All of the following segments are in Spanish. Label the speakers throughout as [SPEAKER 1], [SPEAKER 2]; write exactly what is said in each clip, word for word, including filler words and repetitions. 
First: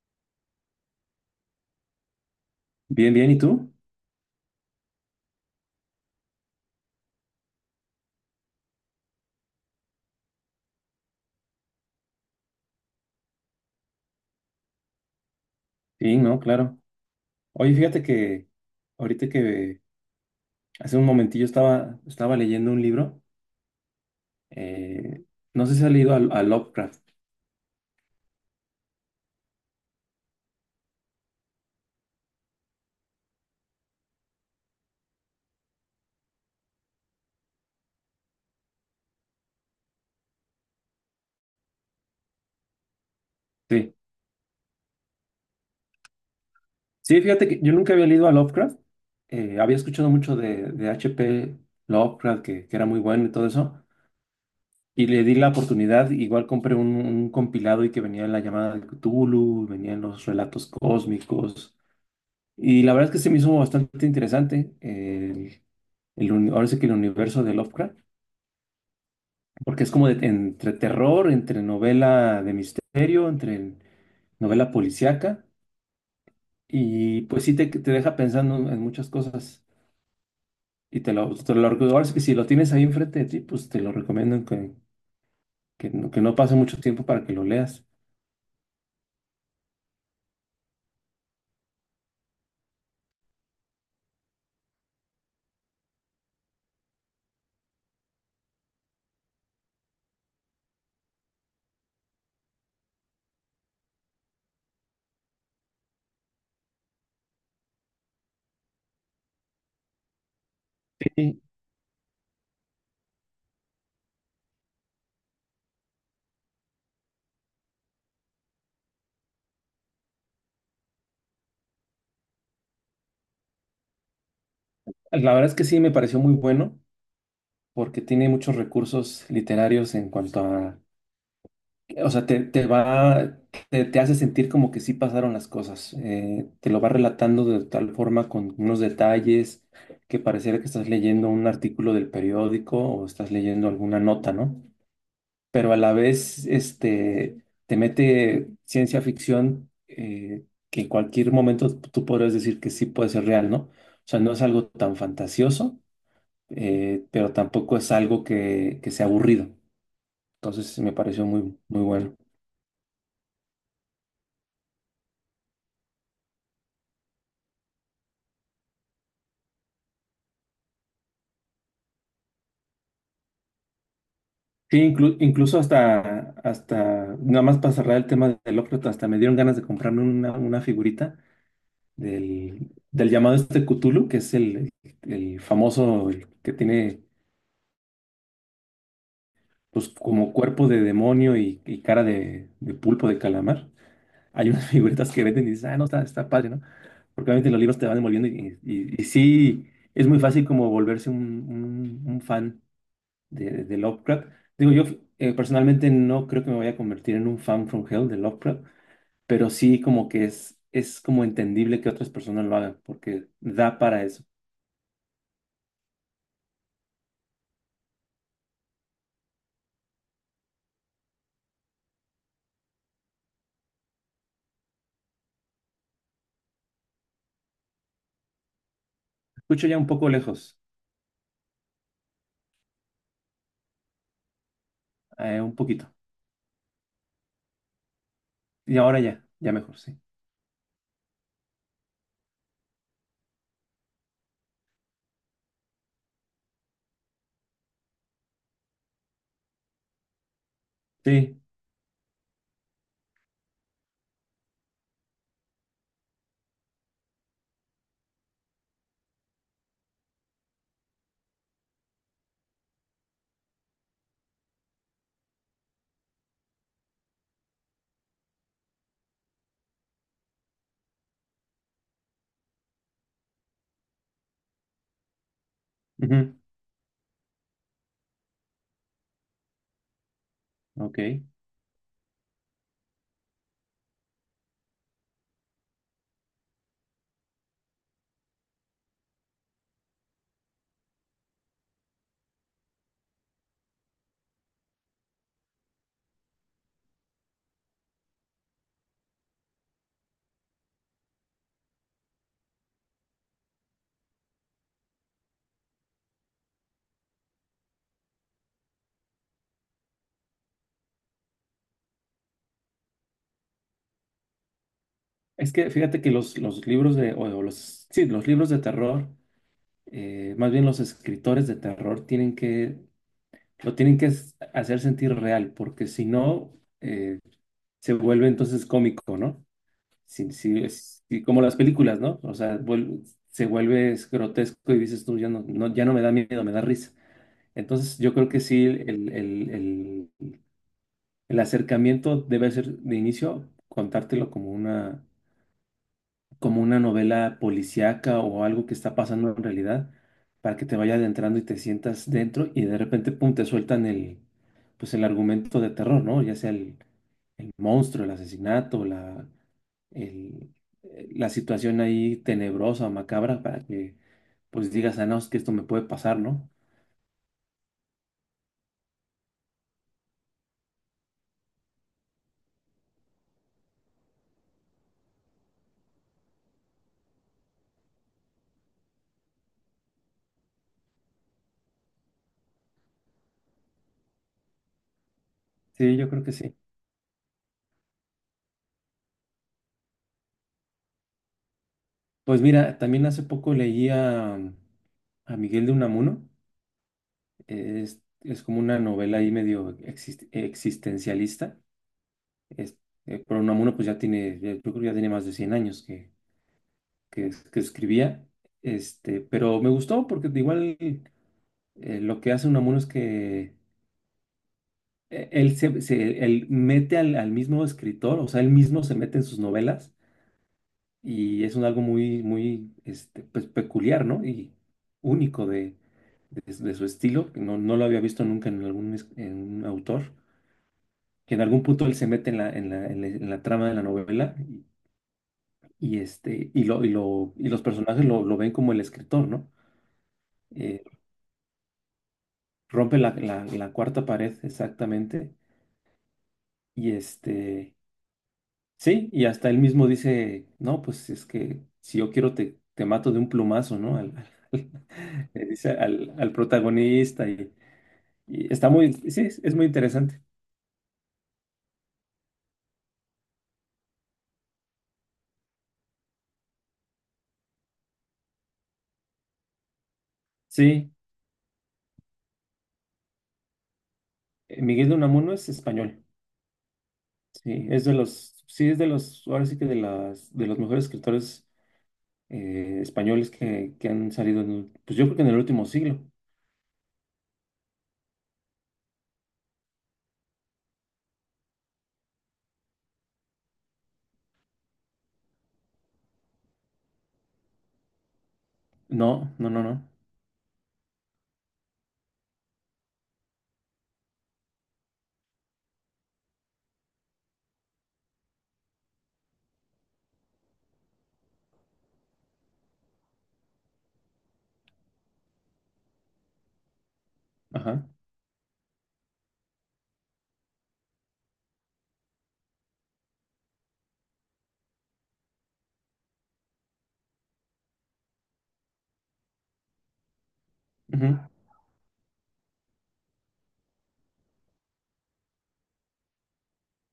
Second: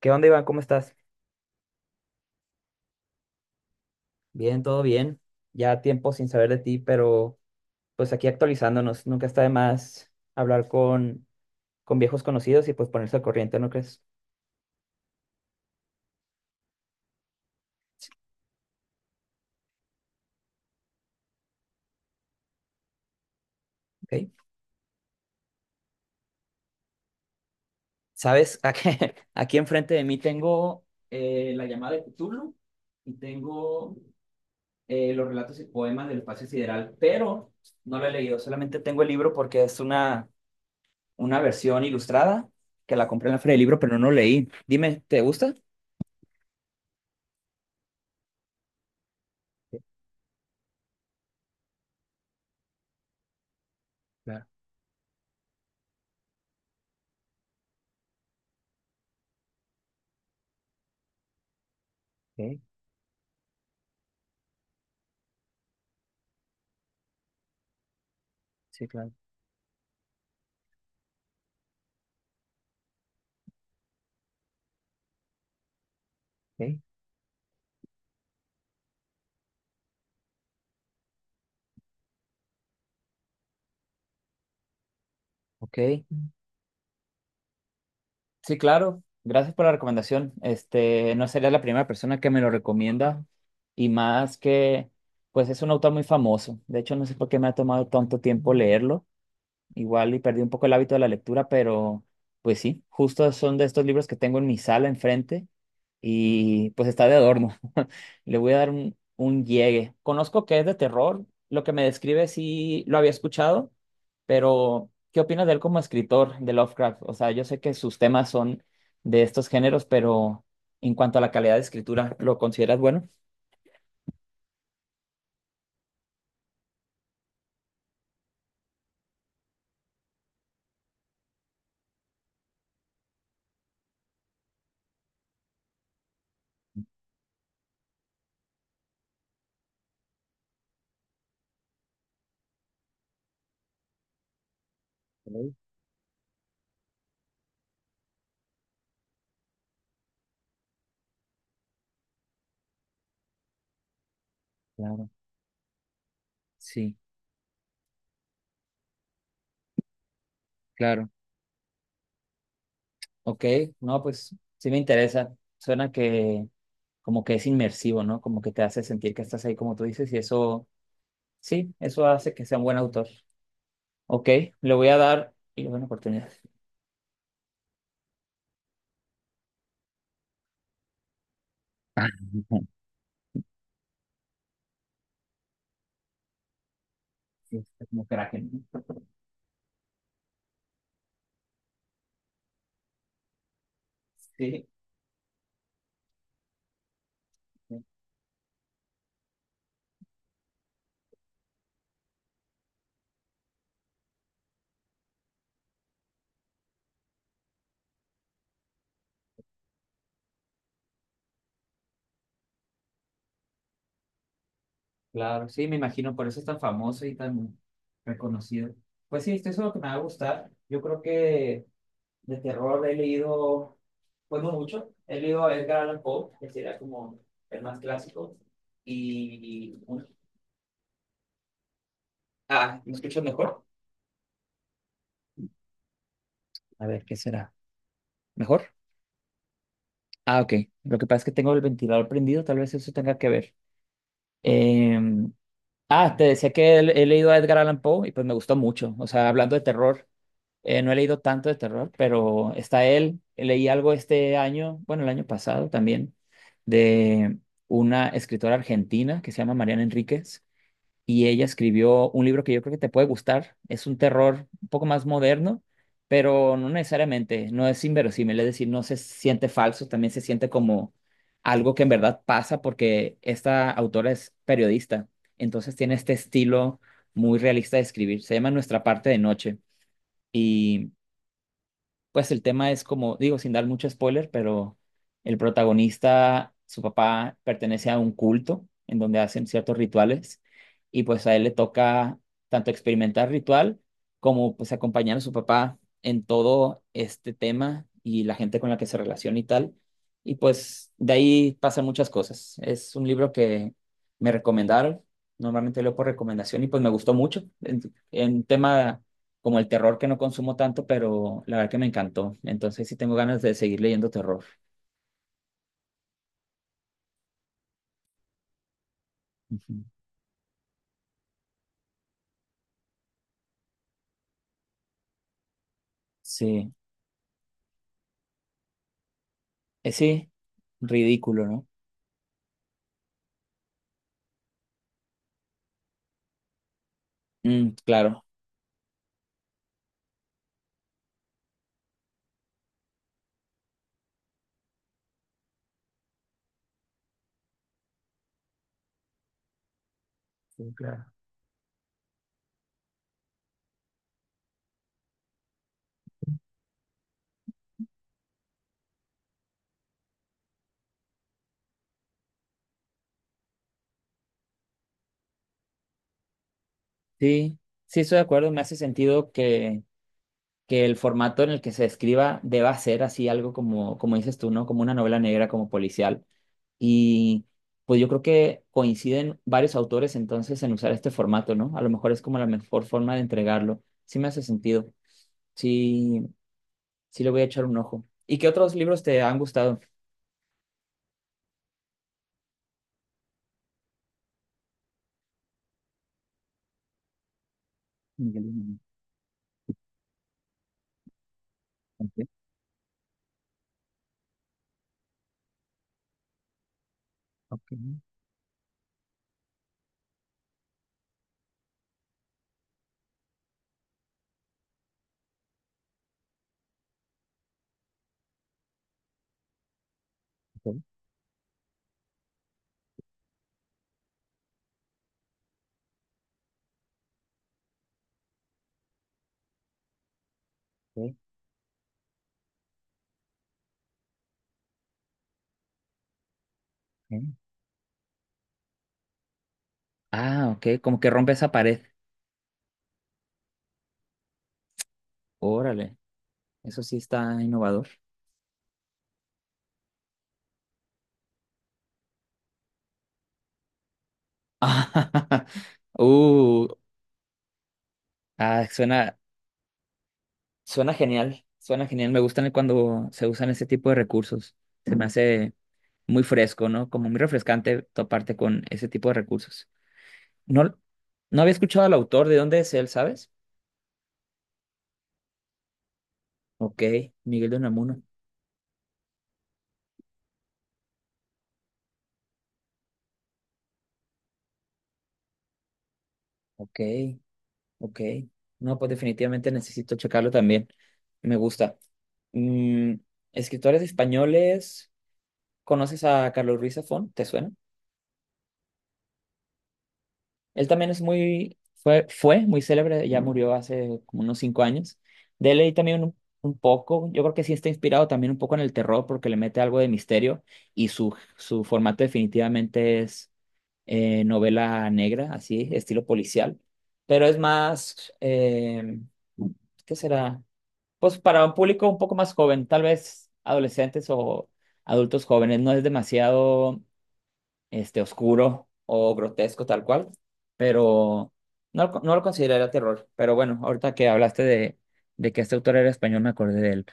[SPEAKER 1] ¿Qué onda, Iván? ¿Cómo estás?
[SPEAKER 2] Bien, bien, ¿y tú?
[SPEAKER 1] Bien, todo bien. Ya tiempo sin saber de ti, pero pues aquí actualizándonos. Nunca está de más hablar con, con viejos conocidos y pues ponerse al corriente, ¿no crees?
[SPEAKER 2] Sí, no, claro. Oye, fíjate que ahorita que hace un momentillo estaba, estaba leyendo un libro,
[SPEAKER 1] Ok.
[SPEAKER 2] eh, no sé si has leído a, a Lovecraft.
[SPEAKER 1] ¿Sabes? Aquí, aquí enfrente de mí tengo eh, la llamada de Cthulhu y tengo eh, los relatos y poemas del espacio sideral, pero no lo he leído. Solamente tengo el libro porque es una, una versión ilustrada que la compré en la feria del libro,
[SPEAKER 2] Sí,
[SPEAKER 1] pero no lo leí. Dime, ¿te gusta?
[SPEAKER 2] sí, fíjate que yo nunca había leído a Lovecraft, eh, había
[SPEAKER 1] Sí,
[SPEAKER 2] escuchado mucho de, de H P Lovecraft, que, que era muy bueno y todo eso,
[SPEAKER 1] claro,
[SPEAKER 2] y le di la oportunidad, igual compré un, un compilado y que venía en la llamada de Cthulhu, venían los relatos cósmicos,
[SPEAKER 1] ok,
[SPEAKER 2] y la verdad es que se me hizo bastante interesante. eh, el, uni- ahora sí que el universo de Lovecraft.
[SPEAKER 1] sí, claro,
[SPEAKER 2] Porque es como de- entre terror, entre novela de misterio, entre novela policíaca.
[SPEAKER 1] ok.
[SPEAKER 2] Y pues sí te, te deja pensando en muchas cosas. Y te lo, te lo recuerdo. Ahora sí que si lo tienes ahí enfrente de ti, pues te lo recomiendo que,
[SPEAKER 1] Ok,
[SPEAKER 2] que, no- que no pase mucho tiempo para que lo leas.
[SPEAKER 1] sí, claro. Gracias por la recomendación. Este, no sería la primera persona que me lo recomienda y más que, pues es un autor muy famoso. De hecho, no sé por qué me ha tomado tanto tiempo leerlo. Igual y perdí un poco el hábito de la lectura, pero pues sí, justo son de estos libros que tengo en mi sala enfrente y pues está de adorno. Le voy a dar un, un llegue. Conozco que es de terror,
[SPEAKER 2] Sí,
[SPEAKER 1] lo que me describe sí lo había escuchado, pero ¿qué opinas de él como escritor de Lovecraft? O sea, yo sé que sus temas son de estos géneros, pero en cuanto a la calidad de escritura, ¿lo consideras bueno?
[SPEAKER 2] la verdad es que sí me pareció muy bueno porque tiene muchos recursos literarios en cuanto a, o sea, te, te va, te, te hace sentir como que sí pasaron las cosas. Eh, te lo va relatando de tal forma con unos detalles que pareciera que estás leyendo un artículo del periódico o estás leyendo alguna nota, ¿no?
[SPEAKER 1] Ok.
[SPEAKER 2] Pero a la vez, este, te mete ciencia ficción, eh, que en cualquier momento tú podrías decir que sí puede ser real, ¿no? O sea, no es algo tan
[SPEAKER 1] Claro.
[SPEAKER 2] fantasioso,
[SPEAKER 1] Sí,
[SPEAKER 2] eh, pero tampoco es algo que, que sea aburrido. Entonces, me
[SPEAKER 1] claro.
[SPEAKER 2] pareció muy, muy bueno.
[SPEAKER 1] Ok, no, pues sí me interesa. Suena que como que es inmersivo, ¿no? Como que te hace sentir que estás ahí como tú dices y eso, sí, eso hace que sea un buen autor. Ok, le
[SPEAKER 2] Sí,
[SPEAKER 1] voy a
[SPEAKER 2] inclu-
[SPEAKER 1] dar
[SPEAKER 2] incluso
[SPEAKER 1] y le doy una oportunidad.
[SPEAKER 2] hasta, hasta, nada más para cerrar el tema del Lovecraft, hasta me dieron ganas de comprarme una, una figurita del, del llamado este Cthulhu, que es el, el famoso, el que tiene
[SPEAKER 1] Sí, está como crack, ¿no?
[SPEAKER 2] pues como cuerpo de demonio y, y cara de, de pulpo de calamar. Hay unas
[SPEAKER 1] Sí,
[SPEAKER 2] figuritas que venden y dices, ah, no, está, está padre, ¿no? Porque obviamente los libros
[SPEAKER 1] sí,
[SPEAKER 2] te van envolviendo y, y, y sí, es muy fácil como volverse un, un, un fan de, de Lovecraft. Digo, yo, eh, personalmente no creo que me vaya a convertir en un fan from hell de Lovecraft, pero sí como que es, es como entendible que otras personas lo hagan, porque da para eso.
[SPEAKER 1] claro, sí, me imagino, por eso es tan famoso y tan reconocido. Pues sí, esto es lo que me va a gustar. Yo creo que de terror he leído, pues no mucho, he leído a Edgar Allan Poe, que sería como el más clásico.
[SPEAKER 2] Escucho
[SPEAKER 1] Y...
[SPEAKER 2] ya un poco lejos,
[SPEAKER 1] Ah, ¿me escuchas mejor?
[SPEAKER 2] eh, un poquito.
[SPEAKER 1] A ver, ¿qué será? ¿Mejor?
[SPEAKER 2] Y ahora ya, ya mejor, sí.
[SPEAKER 1] Ah, ok. Lo que pasa es que tengo el ventilador prendido, tal vez eso tenga que ver. Em, Ah, te decía que he, he leído a Edgar Allan Poe y pues me gustó mucho. O sea, hablando de terror, eh, no he leído
[SPEAKER 2] Sí,
[SPEAKER 1] tanto de terror, pero está él. Leí algo este año, bueno, el año pasado también, de una escritora argentina que se llama Mariana Enríquez y ella escribió un libro que yo creo que te puede gustar. Es un terror un poco más moderno, pero no necesariamente, no es inverosímil, es decir, no se siente falso, también se siente como algo que en verdad pasa porque esta autora es periodista, entonces tiene este
[SPEAKER 2] ujú,
[SPEAKER 1] estilo muy realista de escribir. Se llama Nuestra parte de noche. Y
[SPEAKER 2] ok.
[SPEAKER 1] pues el tema es como, digo, sin dar mucho spoiler, pero el protagonista, su papá pertenece a un culto en donde hacen ciertos rituales y pues a él le toca tanto experimentar ritual como pues acompañar a su papá en todo este tema y la gente con la que se relaciona y tal. Y pues de ahí pasan muchas cosas. Es un libro que me recomendaron, normalmente leo por recomendación y pues me gustó mucho en, en tema como el terror que no consumo tanto, pero la verdad que me encantó. Entonces sí tengo ganas de seguir leyendo terror.
[SPEAKER 2] Es que fíjate que los, los libros de, o, o los, sí, los libros de terror,
[SPEAKER 1] Ujú.
[SPEAKER 2] eh, más bien los escritores de terror tienen que, lo tienen que s- hacer sentir real, porque si no,
[SPEAKER 1] Sí.
[SPEAKER 2] eh, se vuelve entonces cómico, ¿no?
[SPEAKER 1] Eh, sí,
[SPEAKER 2] Sí, sí, es y como
[SPEAKER 1] ridículo,
[SPEAKER 2] las
[SPEAKER 1] ¿no?
[SPEAKER 2] películas, ¿no? O sea, vuel- se vuelve es grotesco y dices tú, ya no, no, ya no me da miedo, me da risa.
[SPEAKER 1] Mm,
[SPEAKER 2] Entonces, yo
[SPEAKER 1] claro.
[SPEAKER 2] creo que sí, el, el- el- el acercamiento debe ser de inicio contártelo como una, como una novela policíaca o algo que está pasando en realidad para que
[SPEAKER 1] Sí,
[SPEAKER 2] te vaya
[SPEAKER 1] claro.
[SPEAKER 2] adentrando y te sientas dentro y de repente, pum, te sueltan el, pues el argumento de terror, ¿no? Ya sea el, el monstruo, el asesinato, la, el- eh, la situación ahí tenebrosa, macabra, para que pues digas, ah, no, es que esto me puede pasar, ¿no?
[SPEAKER 1] Sí, sí estoy de acuerdo, me hace sentido que, que el formato en el que se escriba deba ser así algo como, como dices tú, ¿no? Como una novela negra, como policial. Y pues yo creo que coinciden varios autores entonces en usar este formato, ¿no? A lo mejor es como la mejor forma de entregarlo. Sí me hace sentido.
[SPEAKER 2] Sí, yo
[SPEAKER 1] Sí.
[SPEAKER 2] creo que sí.
[SPEAKER 1] Sí, le voy a echar un ojo. ¿Y qué otros libros te han gustado?
[SPEAKER 2] Pues mira, también hace poco leí a, a Miguel de Unamuno, eh, es,
[SPEAKER 1] Miguel
[SPEAKER 2] es
[SPEAKER 1] de
[SPEAKER 2] como
[SPEAKER 1] Unamuno.
[SPEAKER 2] una novela ahí medio exist- existencialista,
[SPEAKER 1] Ok,
[SPEAKER 2] es, eh, pero Unamuno pues ya tiene, ya- yo creo que ya tiene más de cien años que, que, es- que
[SPEAKER 1] ok,
[SPEAKER 2] escribía, este, pero me gustó porque igual, eh, lo que hace Unamuno es que, eh, él se, se- él mete al, al mismo escritor, o sea, él mismo se mete en sus novelas
[SPEAKER 1] ok,
[SPEAKER 2] y es un algo muy, muy, este, pues, peculiar, ¿no? Y único de, de, de su estilo, que no, no lo había visto nunca en algún es- en un autor,
[SPEAKER 1] ok.
[SPEAKER 2] que en algún punto él se mete en la, en la, en la, en la trama de la novela y, y, este, y, lo, y, lo,
[SPEAKER 1] Ok.
[SPEAKER 2] y los personajes lo, lo ven como el escritor, ¿no?
[SPEAKER 1] Ah, ok,
[SPEAKER 2] Eh,
[SPEAKER 1] como que rompe esa pared.
[SPEAKER 2] rompe la, la, la cuarta pared exactamente
[SPEAKER 1] Órale, eso
[SPEAKER 2] y
[SPEAKER 1] sí está
[SPEAKER 2] este...
[SPEAKER 1] innovador.
[SPEAKER 2] Sí, y hasta él mismo dice, no, pues es que si yo quiero te, te mato de un plumazo, ¿no? Al, al- le dice al, al
[SPEAKER 1] Uh,
[SPEAKER 2] protagonista y, y
[SPEAKER 1] ah,
[SPEAKER 2] está muy,
[SPEAKER 1] suena,
[SPEAKER 2] sí, es, es muy interesante.
[SPEAKER 1] suena genial, suena genial. Me gustan cuando se usan ese tipo de recursos. Se me hace muy fresco, ¿no? Como muy refrescante toparte con ese tipo de recursos. No,
[SPEAKER 2] Sí,
[SPEAKER 1] no había escuchado al autor, ¿de dónde es él, sabes?
[SPEAKER 2] eh, Miguel de Unamuno es español,
[SPEAKER 1] Ok. Miguel de
[SPEAKER 2] sí, es de
[SPEAKER 1] Unamuno.
[SPEAKER 2] los, sí, es de los, ahora sí que de las, de los mejores escritores eh, españoles que, que han salido, en, el- pues yo creo que en el último siglo.
[SPEAKER 1] Ok. Ok. No, pues definitivamente necesito checarlo también. Me gusta. Mm, escritores españoles. ¿Conoces a Carlos Ruiz Zafón? ¿Te suena?
[SPEAKER 2] No, no, no, no,
[SPEAKER 1] Él también es muy, fue, fue muy célebre, ya murió hace como unos cinco años. De él leí también un, un poco, yo creo que sí está inspirado también un poco en el terror porque le mete algo de misterio y su, su formato definitivamente es eh, novela negra, así, estilo policial, pero es
[SPEAKER 2] ajá,
[SPEAKER 1] más, eh, ¿qué será? Pues para un público un poco más joven, tal vez adolescentes o adultos jóvenes, no es demasiado este, oscuro o grotesco tal cual,
[SPEAKER 2] ujú.
[SPEAKER 1] pero no, lo- no lo consideraría terror. Pero bueno, ahorita que hablaste de, de que este autor era español, me acordé de él.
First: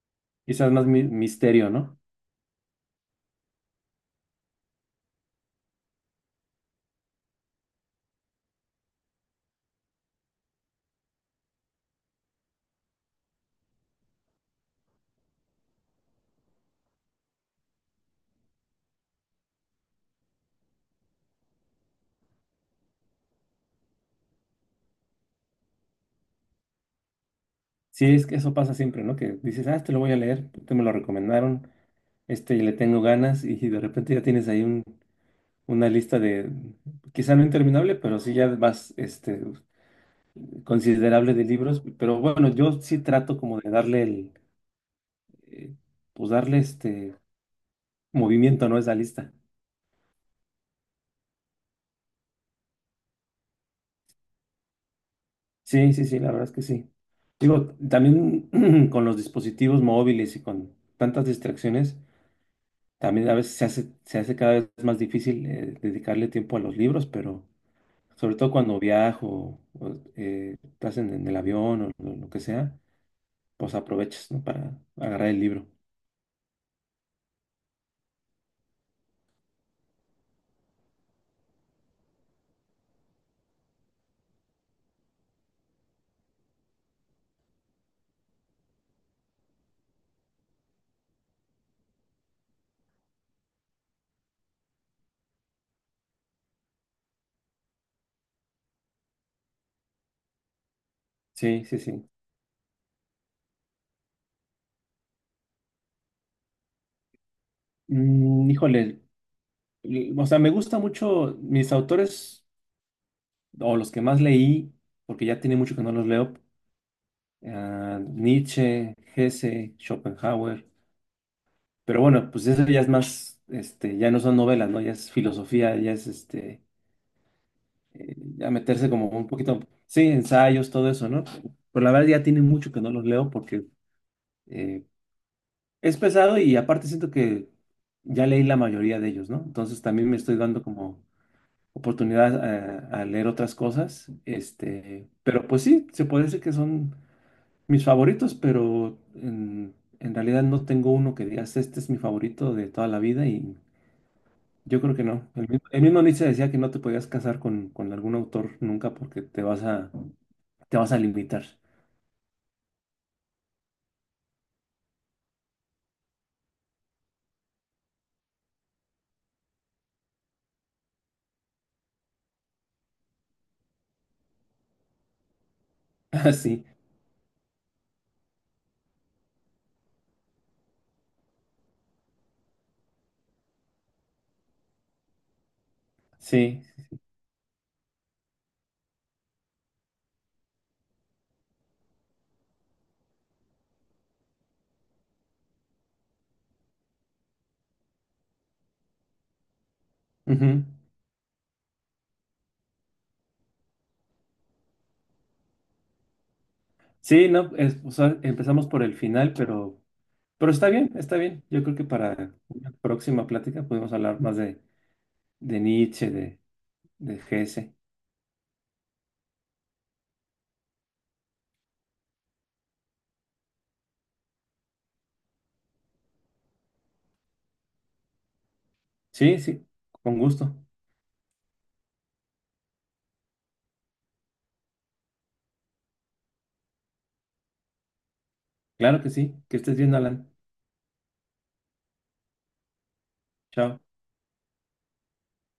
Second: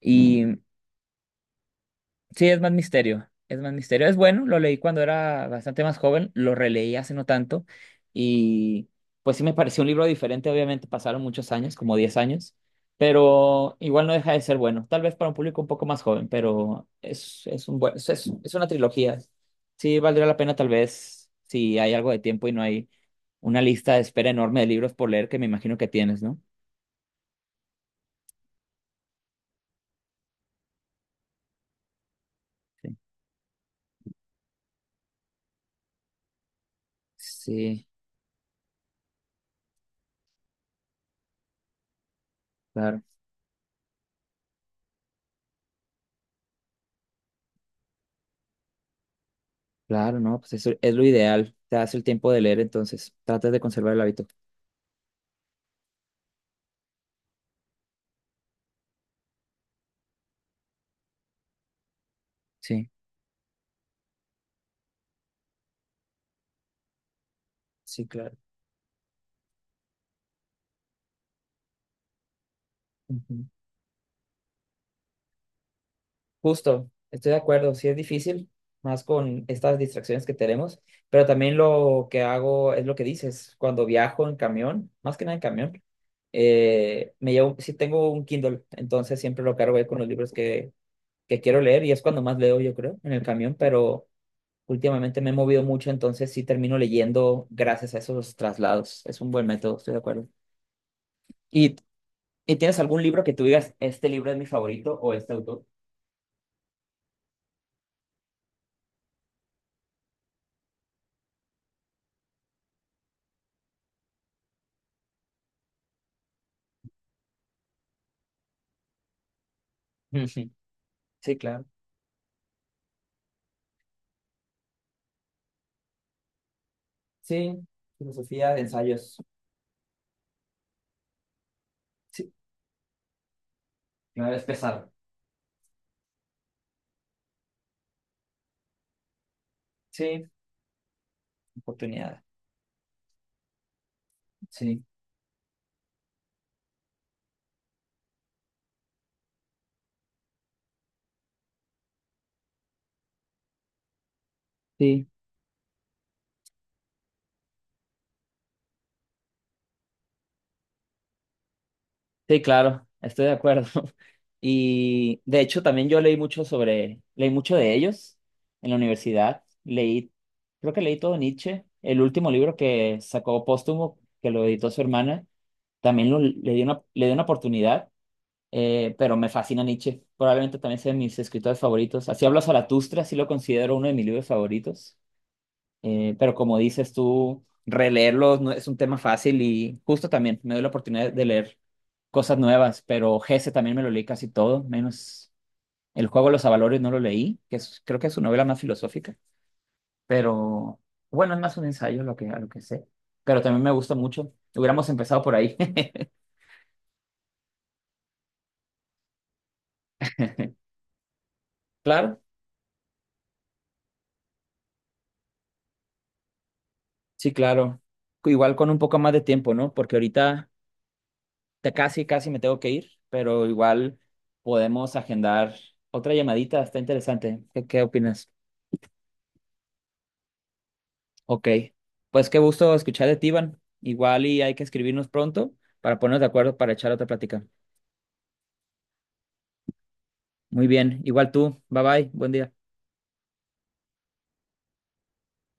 [SPEAKER 1] Y
[SPEAKER 2] Quizás más mi- misterio, ¿no?
[SPEAKER 1] Sí, es más misterio. Es más misterio. Es bueno, lo leí cuando era bastante más joven, lo releí hace no tanto y pues sí me pareció un libro diferente, obviamente pasaron muchos años, como diez años, pero igual no deja de ser bueno. Tal vez para un público un poco más joven, pero es, es un buen, es, es es una trilogía. Sí, valdría la pena tal vez si hay algo de tiempo y no hay una lista de espera enorme de libros por leer que me imagino que tienes, ¿no?
[SPEAKER 2] Sí, es que eso pasa siempre, ¿no? Que dices, ah, este lo voy a leer, te me lo recomendaron, este le
[SPEAKER 1] Sí.
[SPEAKER 2] tengo ganas y de repente ya tienes ahí un, una lista de, quizá no
[SPEAKER 1] Sí,
[SPEAKER 2] interminable, pero sí ya vas, este, considerable de libros. Pero bueno, yo sí
[SPEAKER 1] claro.
[SPEAKER 2] trato como de darle el, eh, pues darle este movimiento, ¿no? A esa lista.
[SPEAKER 1] Claro, no, pues eso es lo ideal. Te das el tiempo de leer, entonces tratas de conservar el hábito.
[SPEAKER 2] Sí, sí, sí, la verdad es que sí. Digo, también con los dispositivos móviles y con tantas distracciones,
[SPEAKER 1] Sí,
[SPEAKER 2] también a veces se hace, se hace cada vez más difícil, eh, dedicarle tiempo a los libros, pero...
[SPEAKER 1] sí,
[SPEAKER 2] sobre
[SPEAKER 1] claro.
[SPEAKER 2] todo cuando viajo, o, eh, estás en, en el avión o lo, lo que sea,
[SPEAKER 1] Ujú.
[SPEAKER 2] pues aprovechas, ¿no? Para agarrar el libro.
[SPEAKER 1] Justo, estoy de acuerdo, sí es difícil, más con estas distracciones que tenemos, pero también lo que hago es lo que dices, cuando viajo en camión, más que nada en camión, eh, me llevo, sí tengo un Kindle, entonces siempre lo cargo ahí con los libros que, que quiero leer y es cuando más leo, yo creo, en el camión, pero Últimamente me he movido mucho, entonces sí termino leyendo gracias a esos traslados. Es un buen método, estoy de acuerdo.
[SPEAKER 2] Sí,
[SPEAKER 1] ¿Y,
[SPEAKER 2] sí, sí.
[SPEAKER 1] y tienes algún libro que tú digas, este libro es mi favorito o este autor?
[SPEAKER 2] Mm, híjole, l- o sea, me gusta mucho mis autores, o los que más leí, porque ya tiene mucho que no los leo, ah, Nietzsche, Hesse,
[SPEAKER 1] Ujú.
[SPEAKER 2] Schopenhauer,
[SPEAKER 1] Sí, claro.
[SPEAKER 2] pero bueno, pues eso ya es más, este, ya no son novelas, ¿no? Ya es filosofía, ya es este,
[SPEAKER 1] Sí,
[SPEAKER 2] eh,
[SPEAKER 1] filosofía
[SPEAKER 2] ya
[SPEAKER 1] de
[SPEAKER 2] meterse como
[SPEAKER 1] ensayos.
[SPEAKER 2] un poquito, sí, ensayos, todo eso, ¿no? Pero la verdad ya
[SPEAKER 1] Sí,
[SPEAKER 2] tiene mucho que no los leo porque,
[SPEAKER 1] claro, es
[SPEAKER 2] eh,
[SPEAKER 1] pesado.
[SPEAKER 2] es pesado y aparte siento que ya leí la mayoría de ellos, ¿no? Entonces también me
[SPEAKER 1] Sí,
[SPEAKER 2] estoy dando como
[SPEAKER 1] oportunidad.
[SPEAKER 2] oportunidad a, a leer otras cosas,
[SPEAKER 1] Sí.
[SPEAKER 2] este, pero pues sí, se puede decir que son mis favoritos, pero en, en realidad no tengo uno que digas, este es mi favorito de toda la vida y... Yo creo que
[SPEAKER 1] Sí.
[SPEAKER 2] no. El mismo, el mismo Nietzsche decía que no te podías casar con, con algún autor nunca porque te vas a, te vas a limitar.
[SPEAKER 1] Sí, claro, estoy de acuerdo. Y de hecho también yo leí mucho sobre, leí mucho de ellos en la universidad. Leí, creo que leí todo Nietzsche. El último libro que sacó póstumo, que lo editó su hermana, también lo- le di
[SPEAKER 2] Sí,
[SPEAKER 1] una, le di una oportunidad, eh, pero me fascina Nietzsche. Probablemente también sea de mis escritores favoritos. Así hablo Zaratustra, sí lo considero uno de mis libros favoritos. Eh, pero como
[SPEAKER 2] sí.
[SPEAKER 1] dices tú, releerlos no es un tema fácil y justo también me doy la oportunidad de leer cosas nuevas, pero Gese también me lo leí casi todo, menos El juego de los avalores no lo leí, que es- creo que es su novela más filosófica,
[SPEAKER 2] Ujú.
[SPEAKER 1] pero bueno, es más un ensayo lo que, a lo que sé, pero también me gusta mucho. Hubiéramos empezado por ahí.
[SPEAKER 2] Sí, no, es- o sea, empezamos por el final, pero, pero está bien, está bien. Yo creo que
[SPEAKER 1] Claro,
[SPEAKER 2] para una próxima plática podemos hablar más de, de Nietzsche, de, de
[SPEAKER 1] sí,
[SPEAKER 2] Hesse.
[SPEAKER 1] claro. Igual con un poco más de tiempo, ¿no? Porque ahorita te casi, casi me tengo que ir, pero igual podemos agendar otra llamadita, está interesante. ¿Qué, qué opinas?
[SPEAKER 2] Sí, sí, con gusto.
[SPEAKER 1] Ok, pues qué gusto escuchar de ti, Iván. Igual y hay que escribirnos pronto para ponernos de acuerdo para echar otra plática.
[SPEAKER 2] Claro que sí. Que estés bien, Alan.
[SPEAKER 1] Muy bien, igual tú, bye bye, buen día.
[SPEAKER 2] Chao.